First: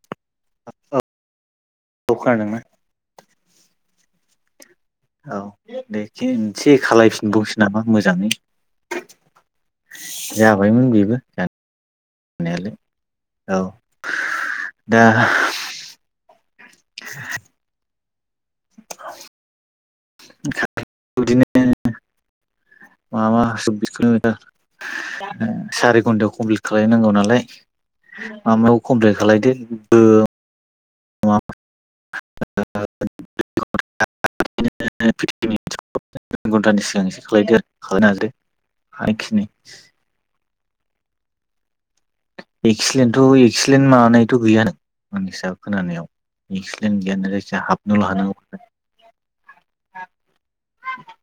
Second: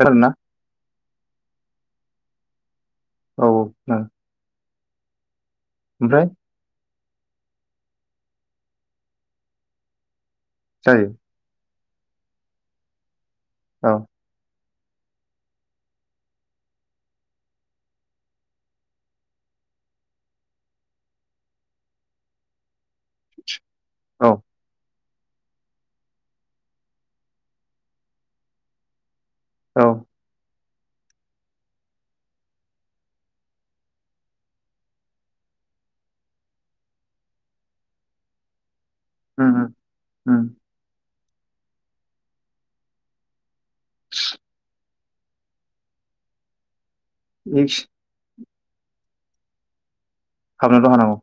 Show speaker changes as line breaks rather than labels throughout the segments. थार आरोना
औ औ खोनादों ना
औ औ [unintelligible]
औ दे
ओमफ्राय
खनसे खालायफिनबाव सै नामा मोजाङै जाबायमोन
जायो
बेबो दा मनायलो औ दा [unintelligible] [unintelligible] बिदिनो मा मास
औ
[unintelligible] सारि घन्टायाव कमप्लिट खालायनांगौ नालाय माबायाव कमप्लिट खालायदो
औ
[unintelligible] फिफटिन मिनिट सिगां घन्टानि सिगां एसे खालायदो आरो खालायनो हासै हायखिनि
उम उम उम
एक्सिलेन थ' एक्सिलेन्ट माबानायथ' गैयानो मानसा खोनानायाव [unintelligible] जों [unintelligible]
इक्स
हाबनोल' हानांगौ
हाबनोल' हानांगौ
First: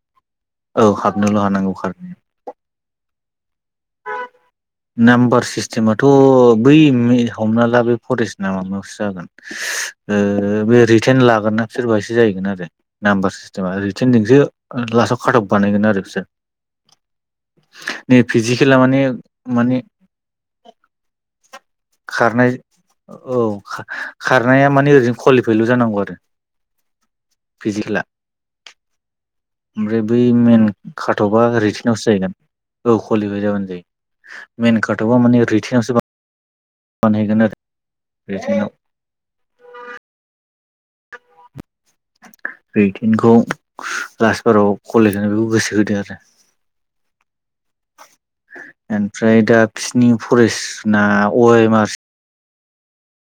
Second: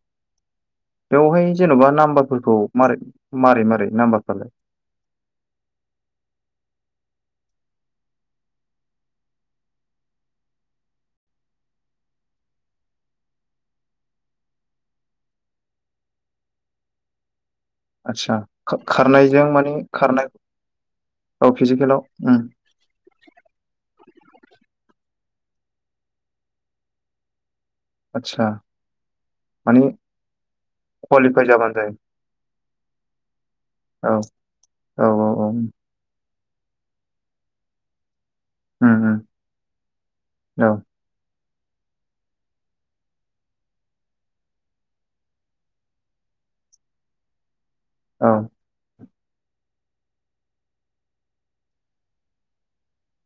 औ हाबनोल'
बेवहाय
हानांगौ
जेनेबा
खारनाया
नाम्बारफोरखौ मारै मारै मारै नामबार फ्रालाय
नाम्बार सिस्टेमाथ' बै हमना ला बे फरेस्ट ना माबायावसो जागोन बे रितेन लागोन ना बिसोर बेहायसो जाहैन आरो नामबार सिस्टेमा रिटानर्जोसो लास्टआव खाथब बानायगोन आरो बिसोर नै
आथसा
फिजिकेला माने
खारनायजों माने खारनाय औ फिजिकेलाव उम
खारनाय औ खारनाया माने ओरैजोंनो क्वालिफाइल' जानांगौ आरो फिजिकेला
आदसा माने
ओमफ्राय बै मेन खाथबा
कुवालिफाइ जाबानो जायो
रिटिनावसो जाहैगोन औ कलिफबाय जाबानो
औ
मेन
औ
खाथबा
औ
माने
औ उम
रिथेनावसो बा बानायगोन आरो रिटेनाव
उम उम औ
रैटिेनखौ लास्ट बाराव कलेज होनो बेखौ गोसो होदों आरो
औ
ओमफ्राय दा बिसिरनि फरेस्टना अ एम आर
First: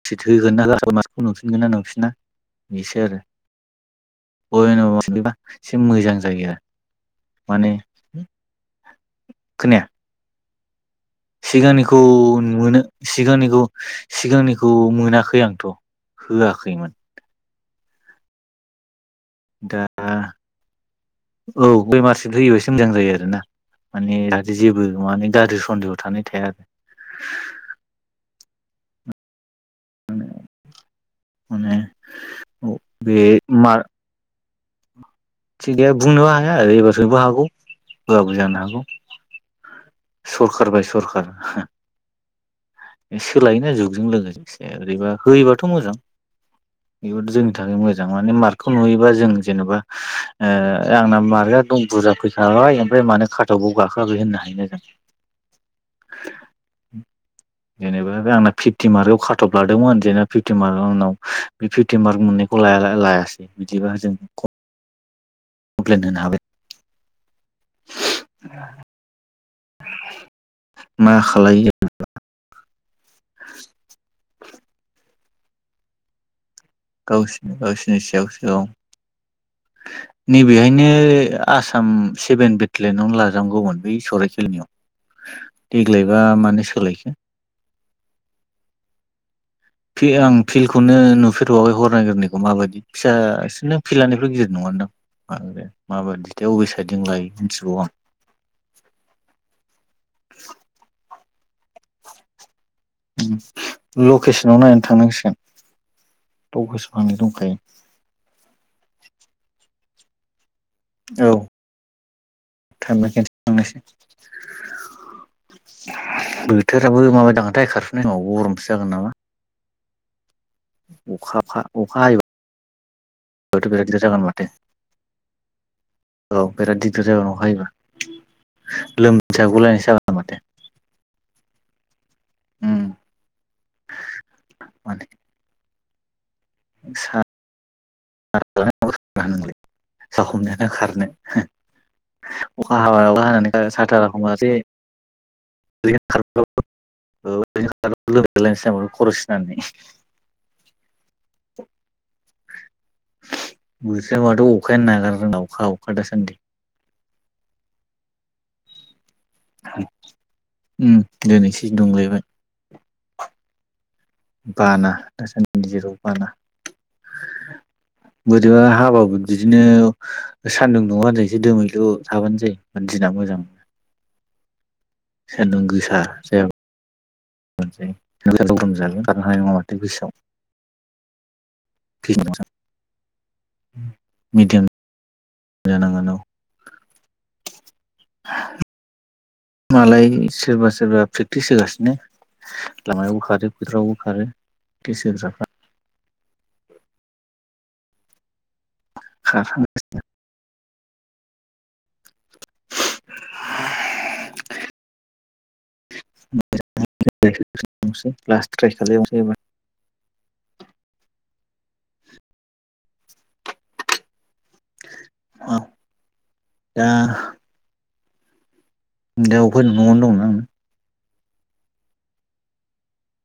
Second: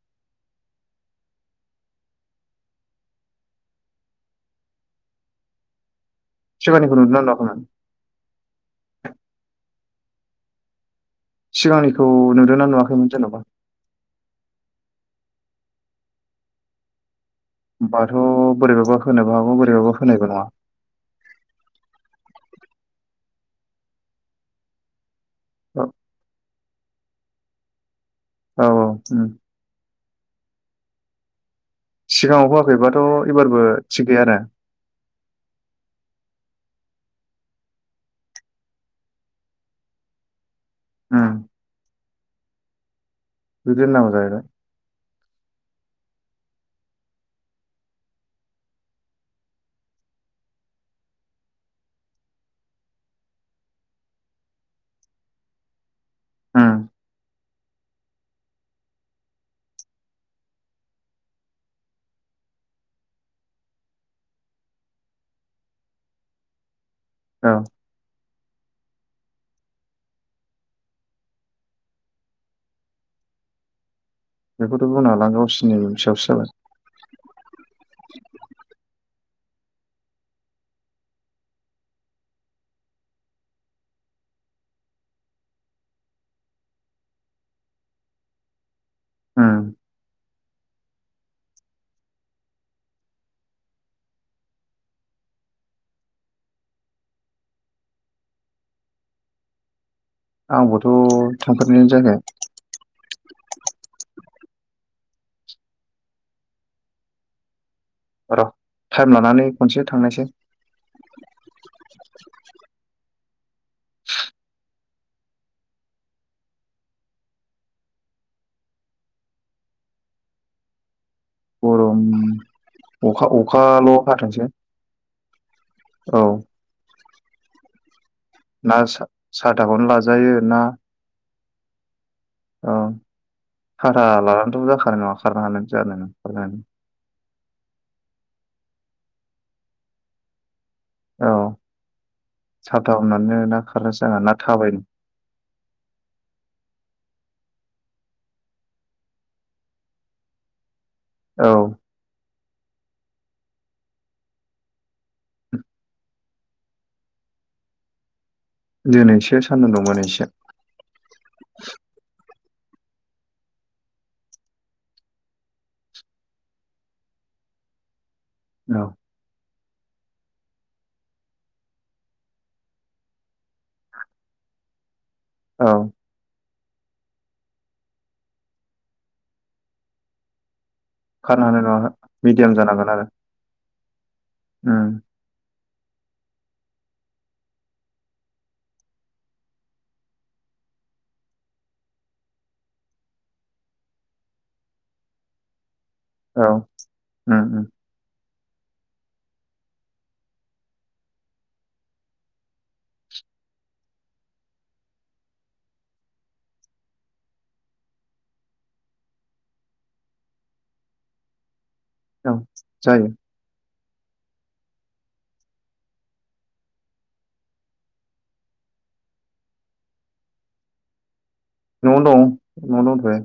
[unintelligible] होगोन ना होआ मानसिखौ नुफिनगोन ना नुफिना बेसो आरो [unintelligible] मोना एसे मोजां जायो आरो
सिबानिखौ नुदोंना नुआखैमोन?
माने खोनाया सिगांनिखौ
नुदोंना
नुवोनो
नुवाखैमोन जेन'बा
सिगांनिखौ सिगांनिखौ मोनाखै आंथ' होआखैमोन ।
होमबाथ' बोरैबाबा होनोबो हागौ
दा
बोरैबाबा होनायबो नङा
औ बेमारसो होयो मोजां जायो आरो ना माने जाहाथे जेबो नङानो दादो
औ
सन्देहआव थानाय थाया
औ औ उम
उम
सिगांङाव होयाखैबाथ' एबारबो
मार
थिग गैया दा
थिग गैया बुंनोबो हाया आरो एबार सोनोबो हागौ होआबो जानो हागौ । खार बाय सरखार
उम
हो सोलायोना
बिदि
जुगजों
होननांगौ जाहैबाय
लोगोसे ओरैबा होयोबाथ' मोजां बेबोथ' जोंनि थाखाय मोजां माने मार्कखौ नुयोबा जों जेन'बा ओ आंना मार्कआ दं बुरजा फैखाबाय ओमफ्राय मानो खाथबाव गाखोआखै होननो हायो ना जों
उम
जेनेबा बे आंना फिफ्टि मार्कआव खाथब लादोंमोन जेनेबा फिफ्टि मार्कआव आंनाव बे फिफ्टि मार्क मोननायखौ लाया लाया लायासै बिदिबा जों [unintelligible] कमप्लेन होनो हाबाय ।
औ
[unintelligible] मा खालाय [unintelligible] [unintelligible]
बेखौथ' बुंनो हाला गावसोरनि रुलनि सायावसो जागोन ।
गावसिनि गावसिनि सायावसो औ नैबेहायनो आसाम सेभेन बेटेलेनावनो लाजांगौमोन बै सराइखेलनियाव देग्लायबा मानो सोलायखो ।
उम
आं फिल्डखौनो नुफेरबावै हरिनागिरनायखौ माबायदि फिसासो नोंदां फिल्डनिफ्राय गिदिर नंङा नोंदां बांद्राय माबादिथाय अबे साइडजों लायो मिथिबावा आं
आंबोथ' थांफेरनायानो जायाखै
लकेसनाव नायनानै थांनांसिगोन लकेसन आंनाव दंखायो ।
र' टाइम लानानै खनसे थांनायसै
औ थांनांगोन थांनोसै बोथोराबो माबा दांथाय खारफुनाय समाव गरमसो जागोन नामा । अखा फा अखा
गरम
हायोबा
अखा
बाथ' बिराद
अखाल'
गिदार जागोन माथो
हाथोंसै
औ बिराद दिगदार जागोन अखा हायोबा
ना सा-
लोमजा
साथाखौनो
गुलायनायसो जागोन
लाजायो
माथो
अ
उम
भारा लानानैथ' जाखानाय
माने
नङा खारनो हानो जानाय [unintelligible]
सा [unintelligible] नोंलाय सा हमनो खारनो
नङा। औ
अखा
साथा
हाबायाव अखा
हमनानैनो ना
हानानै
खारनोसो
साथा
जागोन ना
हमासे
थाबायनो
[unintelligible] [unintelligible]
औ।
बोथोरा माथो अखायानो नागारनो रोंला अखा अखा दासान्दि।
दोनै स
उम दिनैसो दुंलायबाय। बाना दासानदि जेरावबो बाना। बोरैबा
औ
हाबा [unintelligible] दिनो सान्दुं दुङा [unintelligible] एसे दोमैलु थाबानो जायो दिना मोजां। सानदुं
औ
गोसाा जायाबा मोनजायो [unintelligible] खारनो हानाय नङा माथो गोसोआव।
खारनो हानाय नङा मिडियाम जानांगोन आरो।
[unintelligible]
उम।
जानांगोन औ। मालाय सोरबा सोरबा प्रेक्टिस होगासिनो लामायावबो खारो फोथारावबो खारो गोसो होग्राफ्रा।
औ उम उम
खाखां गासिनो [unintelligible]
औ जागोन।
अ दा। [unintelligible] नगावगनो दं नों?
न'आवनो दं न'आवनो दंथयो।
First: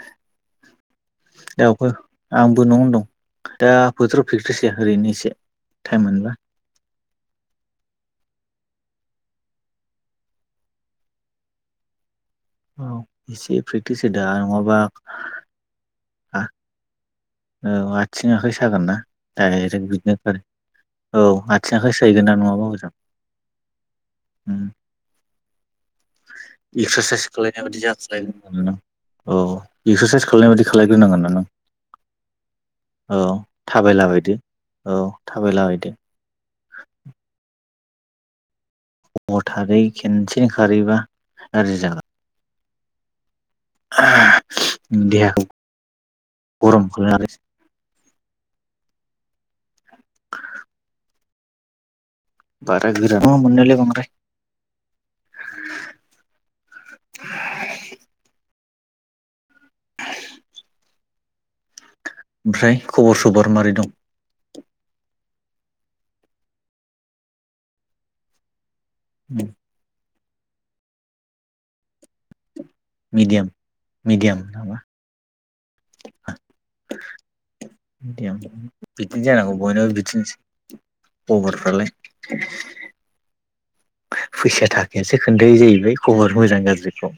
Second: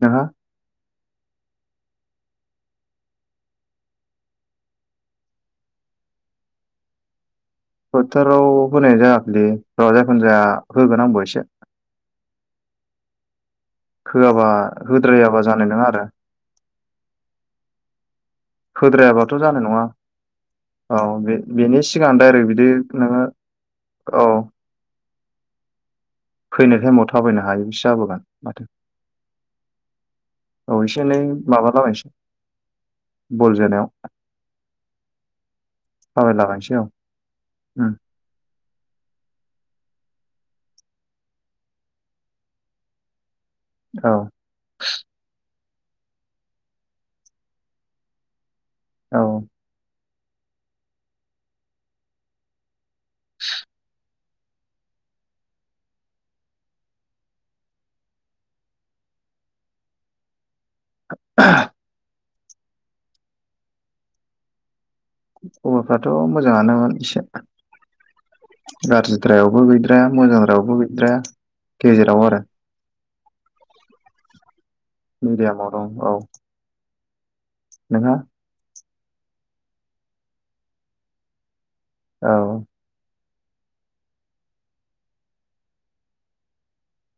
नोंहा?
दाउफो आंबो न'आवनो दं दा फोथोराव फेकट्रिस फोया ओरैनो एसे टाइम मोनबा।
फोथाराव होनाय जायाखैैलै र जिखुनु जाया होगोन आंबो एसे।
औ एसे। प्रेक्टिस होदो
होआबा
नङाबा
होद्रायाबा जानाय नङा आरो
औ आ
होद्रायाबाथ' जानाय नङा
खारो
औ बे
आथिं
बेनि
आखाइ
सिगां
साहैगोन ना
डायरेक्ट
नङाबा
बिदि
हजों
नोङो औ। फैनाय टाइमाव
एक्सारसाइस
थाबायनो
खालायनाय
हायैसो
बायदि
जाबोगोन माथो
जाथारनाय नंआ औ एक्सारसाइस खालायनाय बायदि
औ एसे एनै
खालायग्रोनांगोन ना नों।
माबालाबायनोसै
औ
बल जोनायाव
थाबायलाबायदो औ थाबायलाबायदो।
लागायसै औ ओम
हर थारै खेनसे खारैबा गाज्रि जागोन।
औ।
[unintelligible]
औ
[unintelligible] बाय। [unintelligible] [inaudible] [inaudible]
[inaudible]
ओमफ्राय खबर सबर मारै दं?
खबरफ्राथ' मोजाङानोमोन एसे गाज्रिद्रायावबो गैद्राया मोजांद्रायावबो गैद्राया गेजेराव आरो
मिडियाम मिडियाम नामा?
मडयामव औ औ
[inaudible]
नोंहा
मिडियाम बिदिनो जानांगौ बयनबो बिदिनोसै अबरफ्रालाय
औ
[inaudible] फैसा थाखायासो खोन्थाय जाहैबाय खबर मोजां गाज्रिखौ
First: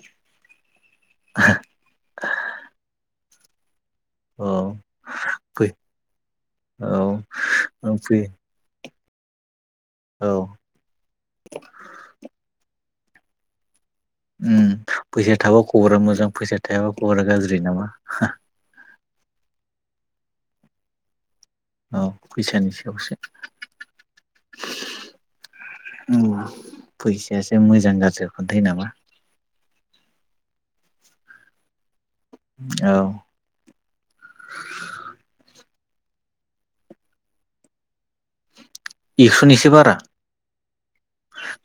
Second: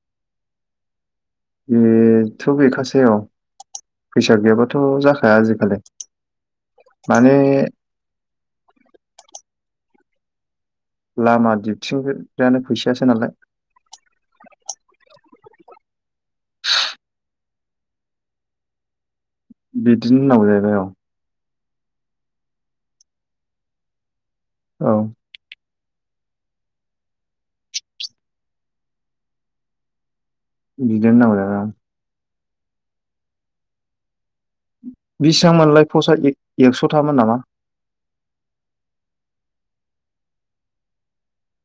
बेथ' बेखासैऔ फैसा
औ
गैयाबाथ' जाखाया
फै
आजिखालि
औ
माने
फै औ
लामा दिबथिंग्रायानो फैस सो नालाय
उम फैसाया थाबा खबरा मोजां फैसाया थायाबा खबरा गाज्रि नामा?
बिदिनो होन्नांगौ जाहैबाय औ
औ फैसानि सायावसो
औ
औ फैसायासो मोजां गाज्रिखौ खोनथायो नामा?
बिदिनो होनांगौ जाहैबाय आं
औ
बिसिबां मोनलाय फसाआ एक्स'थामोन नामा?
एक्स'नि एसे बारा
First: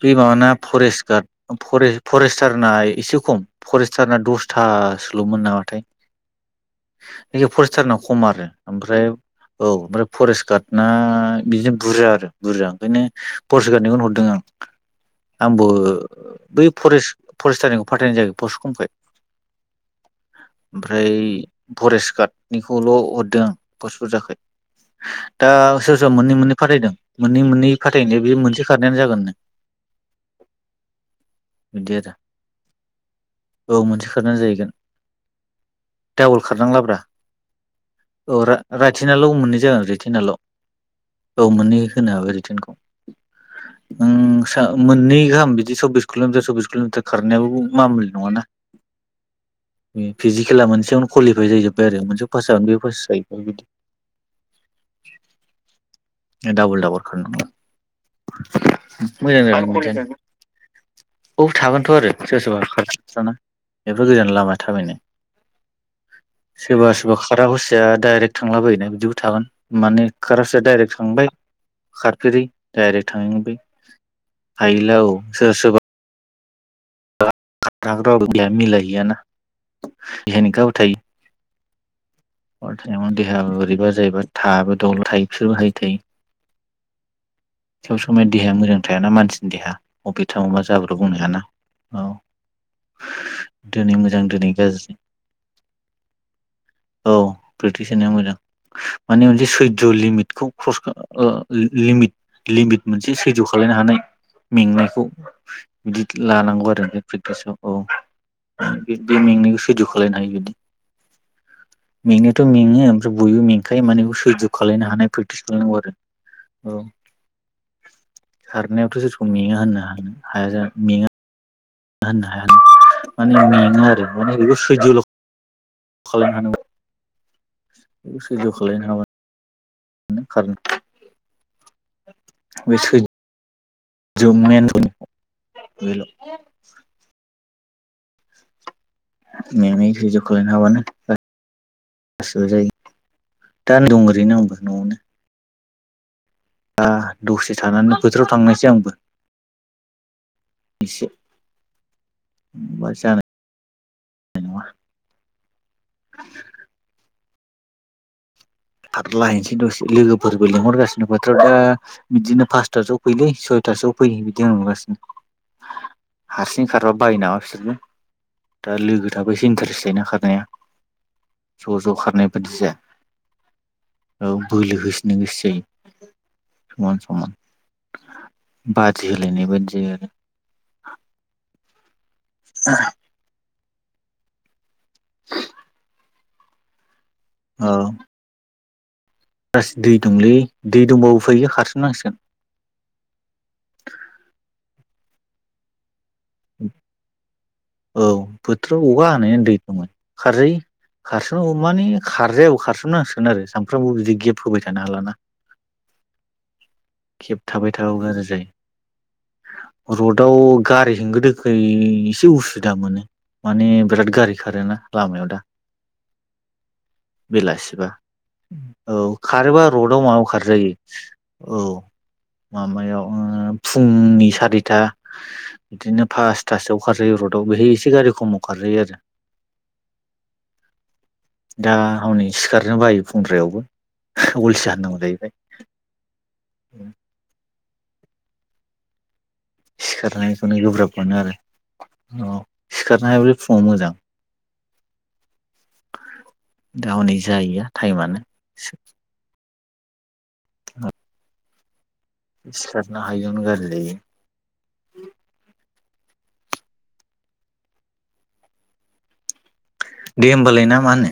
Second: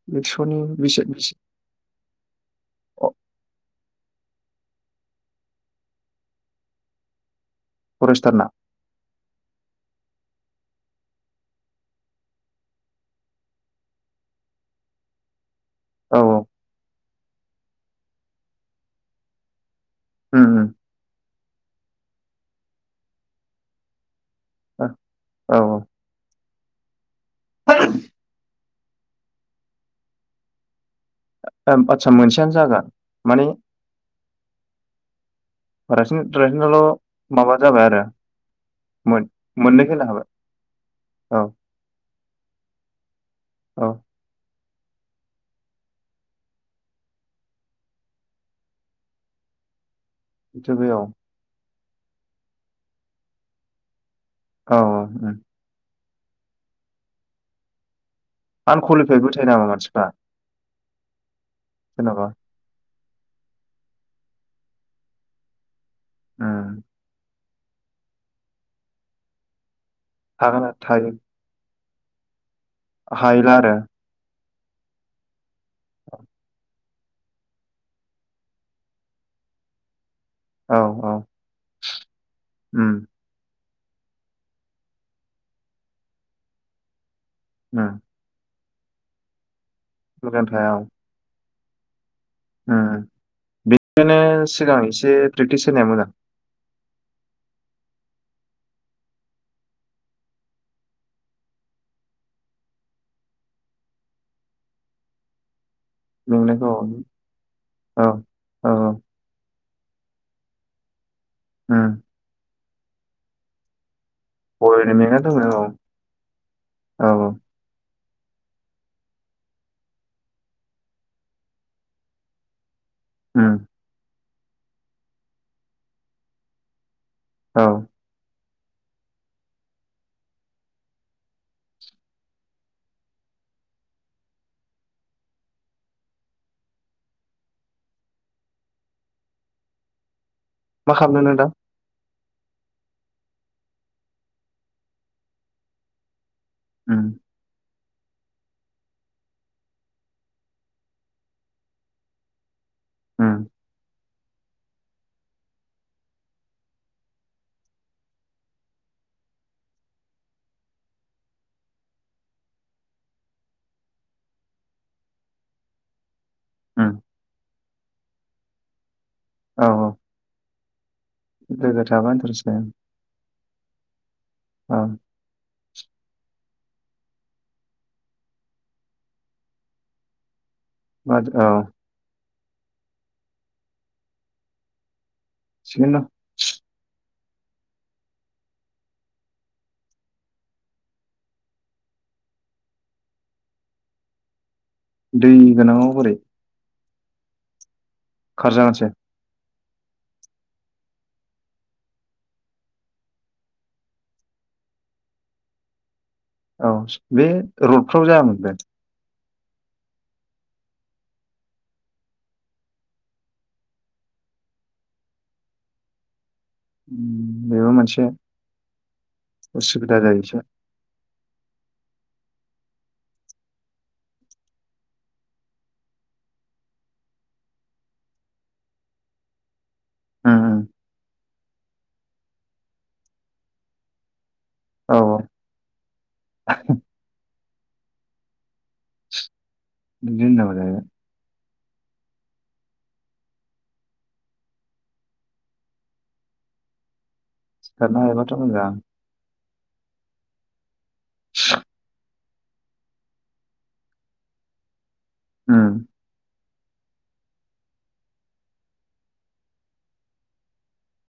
बे माबाना
एकस'नि बेसे
फरेस्ट
बेसे
गार्ड फरेस्टारना
अ
एसे खम फरेस्टारना दसथासोल'मोन नामाथाय जयखिया फरेस्टारना खम आरो ओमफ्राय औ ओमफ्राय फरेस्ट गार्ड ना बिदिजों बुरजा जादों बुरजा ओंखायनो फरेस्ट गाड निखौनो हर दों आं आंबो
औ औ
बै फरेस्ट फरस्टारिखौ फाथायनाय जायखै फस खमखाय
उम उम
ओमफ्राय फरेस्ट कार्डनिखौल हरदों पसबुरजाखाय
औ
दा
औ
सोर-सोर मोनै-मोनै फथायदों मोननै-मोननै फाथायदो बे मोनसे फाथ इनियानो जागोननो
ओं
बिदि
आतसा
आरो
मोनसेयानो जागोन माने
खारनाय जाहैगोन
राइसन
डाबल
राइसनाल'
खारनांलाब्रा
माबा जाबाय आरो
औ रा
मोन
रायथिनाल मोननै जागोन
होनो हाबाय
रिथिनाल औ मोननै होनो हगौ रिटेनखौ
औ
आं [unintelligible] मोननै गाहाम बिदि सुबबिस किल'मिटार-सबबिस किल'मिटार खारनायाबो मामुलि नङाना अम फिजिकेला
इथ' बे औ
मोनसेयावनो कुवालिफाय जायजोब [unintelligible] मोनसे पास जागोन बेयाव फास जायो
औ औ अम
डाबल-डाबल खारनांगौ
आनकुवालिफाइबो
मोजां
थायो नामा मानसिफ्रा
जागौ औ थागोनथ आरो
जेन'बा
सोर सोरबा खारो एफा गोजान लामा थाबायनाय
उम
सोरबा-सोरबा खारा हुसिया डाइरेक्ट थांला बायोना बिदिबो थागोन माने खारासे
थागोना
डाइरेक्ट
थायो
थांबाय खारफेरै डाइरेक्ट
हायोला
थांबाय
आरो
हायैला औ सोरबा-सोरबा कातब [unintelligible] आ मिलाय हैया ना जेन गाव
औ औ
थायो
उम
[unintelligible] देहा ओरैबा जाहैबा थाबो दल' थायो बिसोरबो हायो थायो सब
उम
समाया देहाया मोजां थायाना मानसिनि देहा अबेथाव मा जाब्रब्रो बुंनो हाया ना औ
ओ ओ
दिनै
बेखायनो
मोजां दिनै
सिगां
गाज्रि
एसे प्रेक्टिस होनाया मोजां
औ प्रेक्टिस होनाया मोजां माने मोनसे सैध' लिमिटखौ [unintelligible] लिमिट मोनसे सैज्य' खालायनो हानाय मेंनायखौ [inaudible]
मेंनायखौ
सोलायनो
औ औ
हायो बिदि
उम
मेंनायाथ' मेङो ओ ओमफ्राय बयबो मेंखायो माने [unintelligible] सैज खालामनो
बयनो
हानाय
मेंना
प्रेकटिस
दङो औ
खालामगौ आरो औ। खारनायावथ' सोरखौ मेङा होननो हानो हाया जा मेङा। [inaudible] माने
उम
मेङो आरो। माने बेखौ सैज' खालामनो हानांगौ
औ
सैज' खालायनो हाबा खारनो बे सैज [inaudible] मेंनाय सैज [inaudible]
मा खालामदों नों दा
[inaudible] दा दं ओरैनो आंबो न'आवनो दा
उम
दसे थानानै फोथाराव थांनायसै आंबो एसे [inaudible]
उम
[unintelligible] खाथला हैनोसै दसे लोगोफोरबो लिंहरगासिनो फोथाराव दा बिदिनो फासथासोआव फैलै सयथासोआव फै बिदि बुलागासिनो हारसिं
उम
खारबा बायो नामा बिसोरबो दा लोगो [unintelligible] एसे
औ
इन्टारेस्ट जायोना खारनाया ज'
लोगो
ज'
थाबा
खारनाय
इन्टारेस्ट
बायदि जाया औ बोलो
औ
होसिननो गोसो जायो। समान समान बादि होलायनाय बाददि आरो
[inaudible]
[inaudible]
थिगानो दं
औ [unintelligible] दै दंलै दै दंबाबो उफाय गैया खारसाबनांसिगोन
दै गोनाङाव बोरै
[inaudible] औ बोथोराव
खारजागोनसो
अखा हानायानो दै खारजायो खारसोम माने खारजायाबो खारसोमनांसिगोन आरो सानफ्रामबो बिदि गेब होबाय थानो हालाना।
औ बे रडफ्राव जायामोन बे
रडाव गारि होंगो दोखै एसे उसुबिदा मोनो माने बिराद गारि खारोना लामायाव दा
उम बेबो
बेलासिबा
मोनसे
औ खारोबा
उसुबिदा
रडआव
जायो
माबायाव
एसे
खारजायो औ माबायाव ओ फुंनि सारिथा बिदिनो पासथासोआव खारजायो रडआव बेहाय एसे गारि खमाव खारजायो आरो
होम ओम
दा हनै सिखारनो बायो फुंद्रायावबो उलसिया
औ
होन्नांगौ जाहैबाय
बिदि होननांगौ
सिखारनायखौनो
जाहैबाय
गोब्राब मोनो आरो औ सिखारनो हायोबालाय फुङाव मोजां दा हनै जाहैया
सिखारनो
टाइमानो
हायोबाथ' मोजां [unintelligible]
सिखारनो हायियावनो गारजिलै
उम
दे होमबालाय ना मा होनो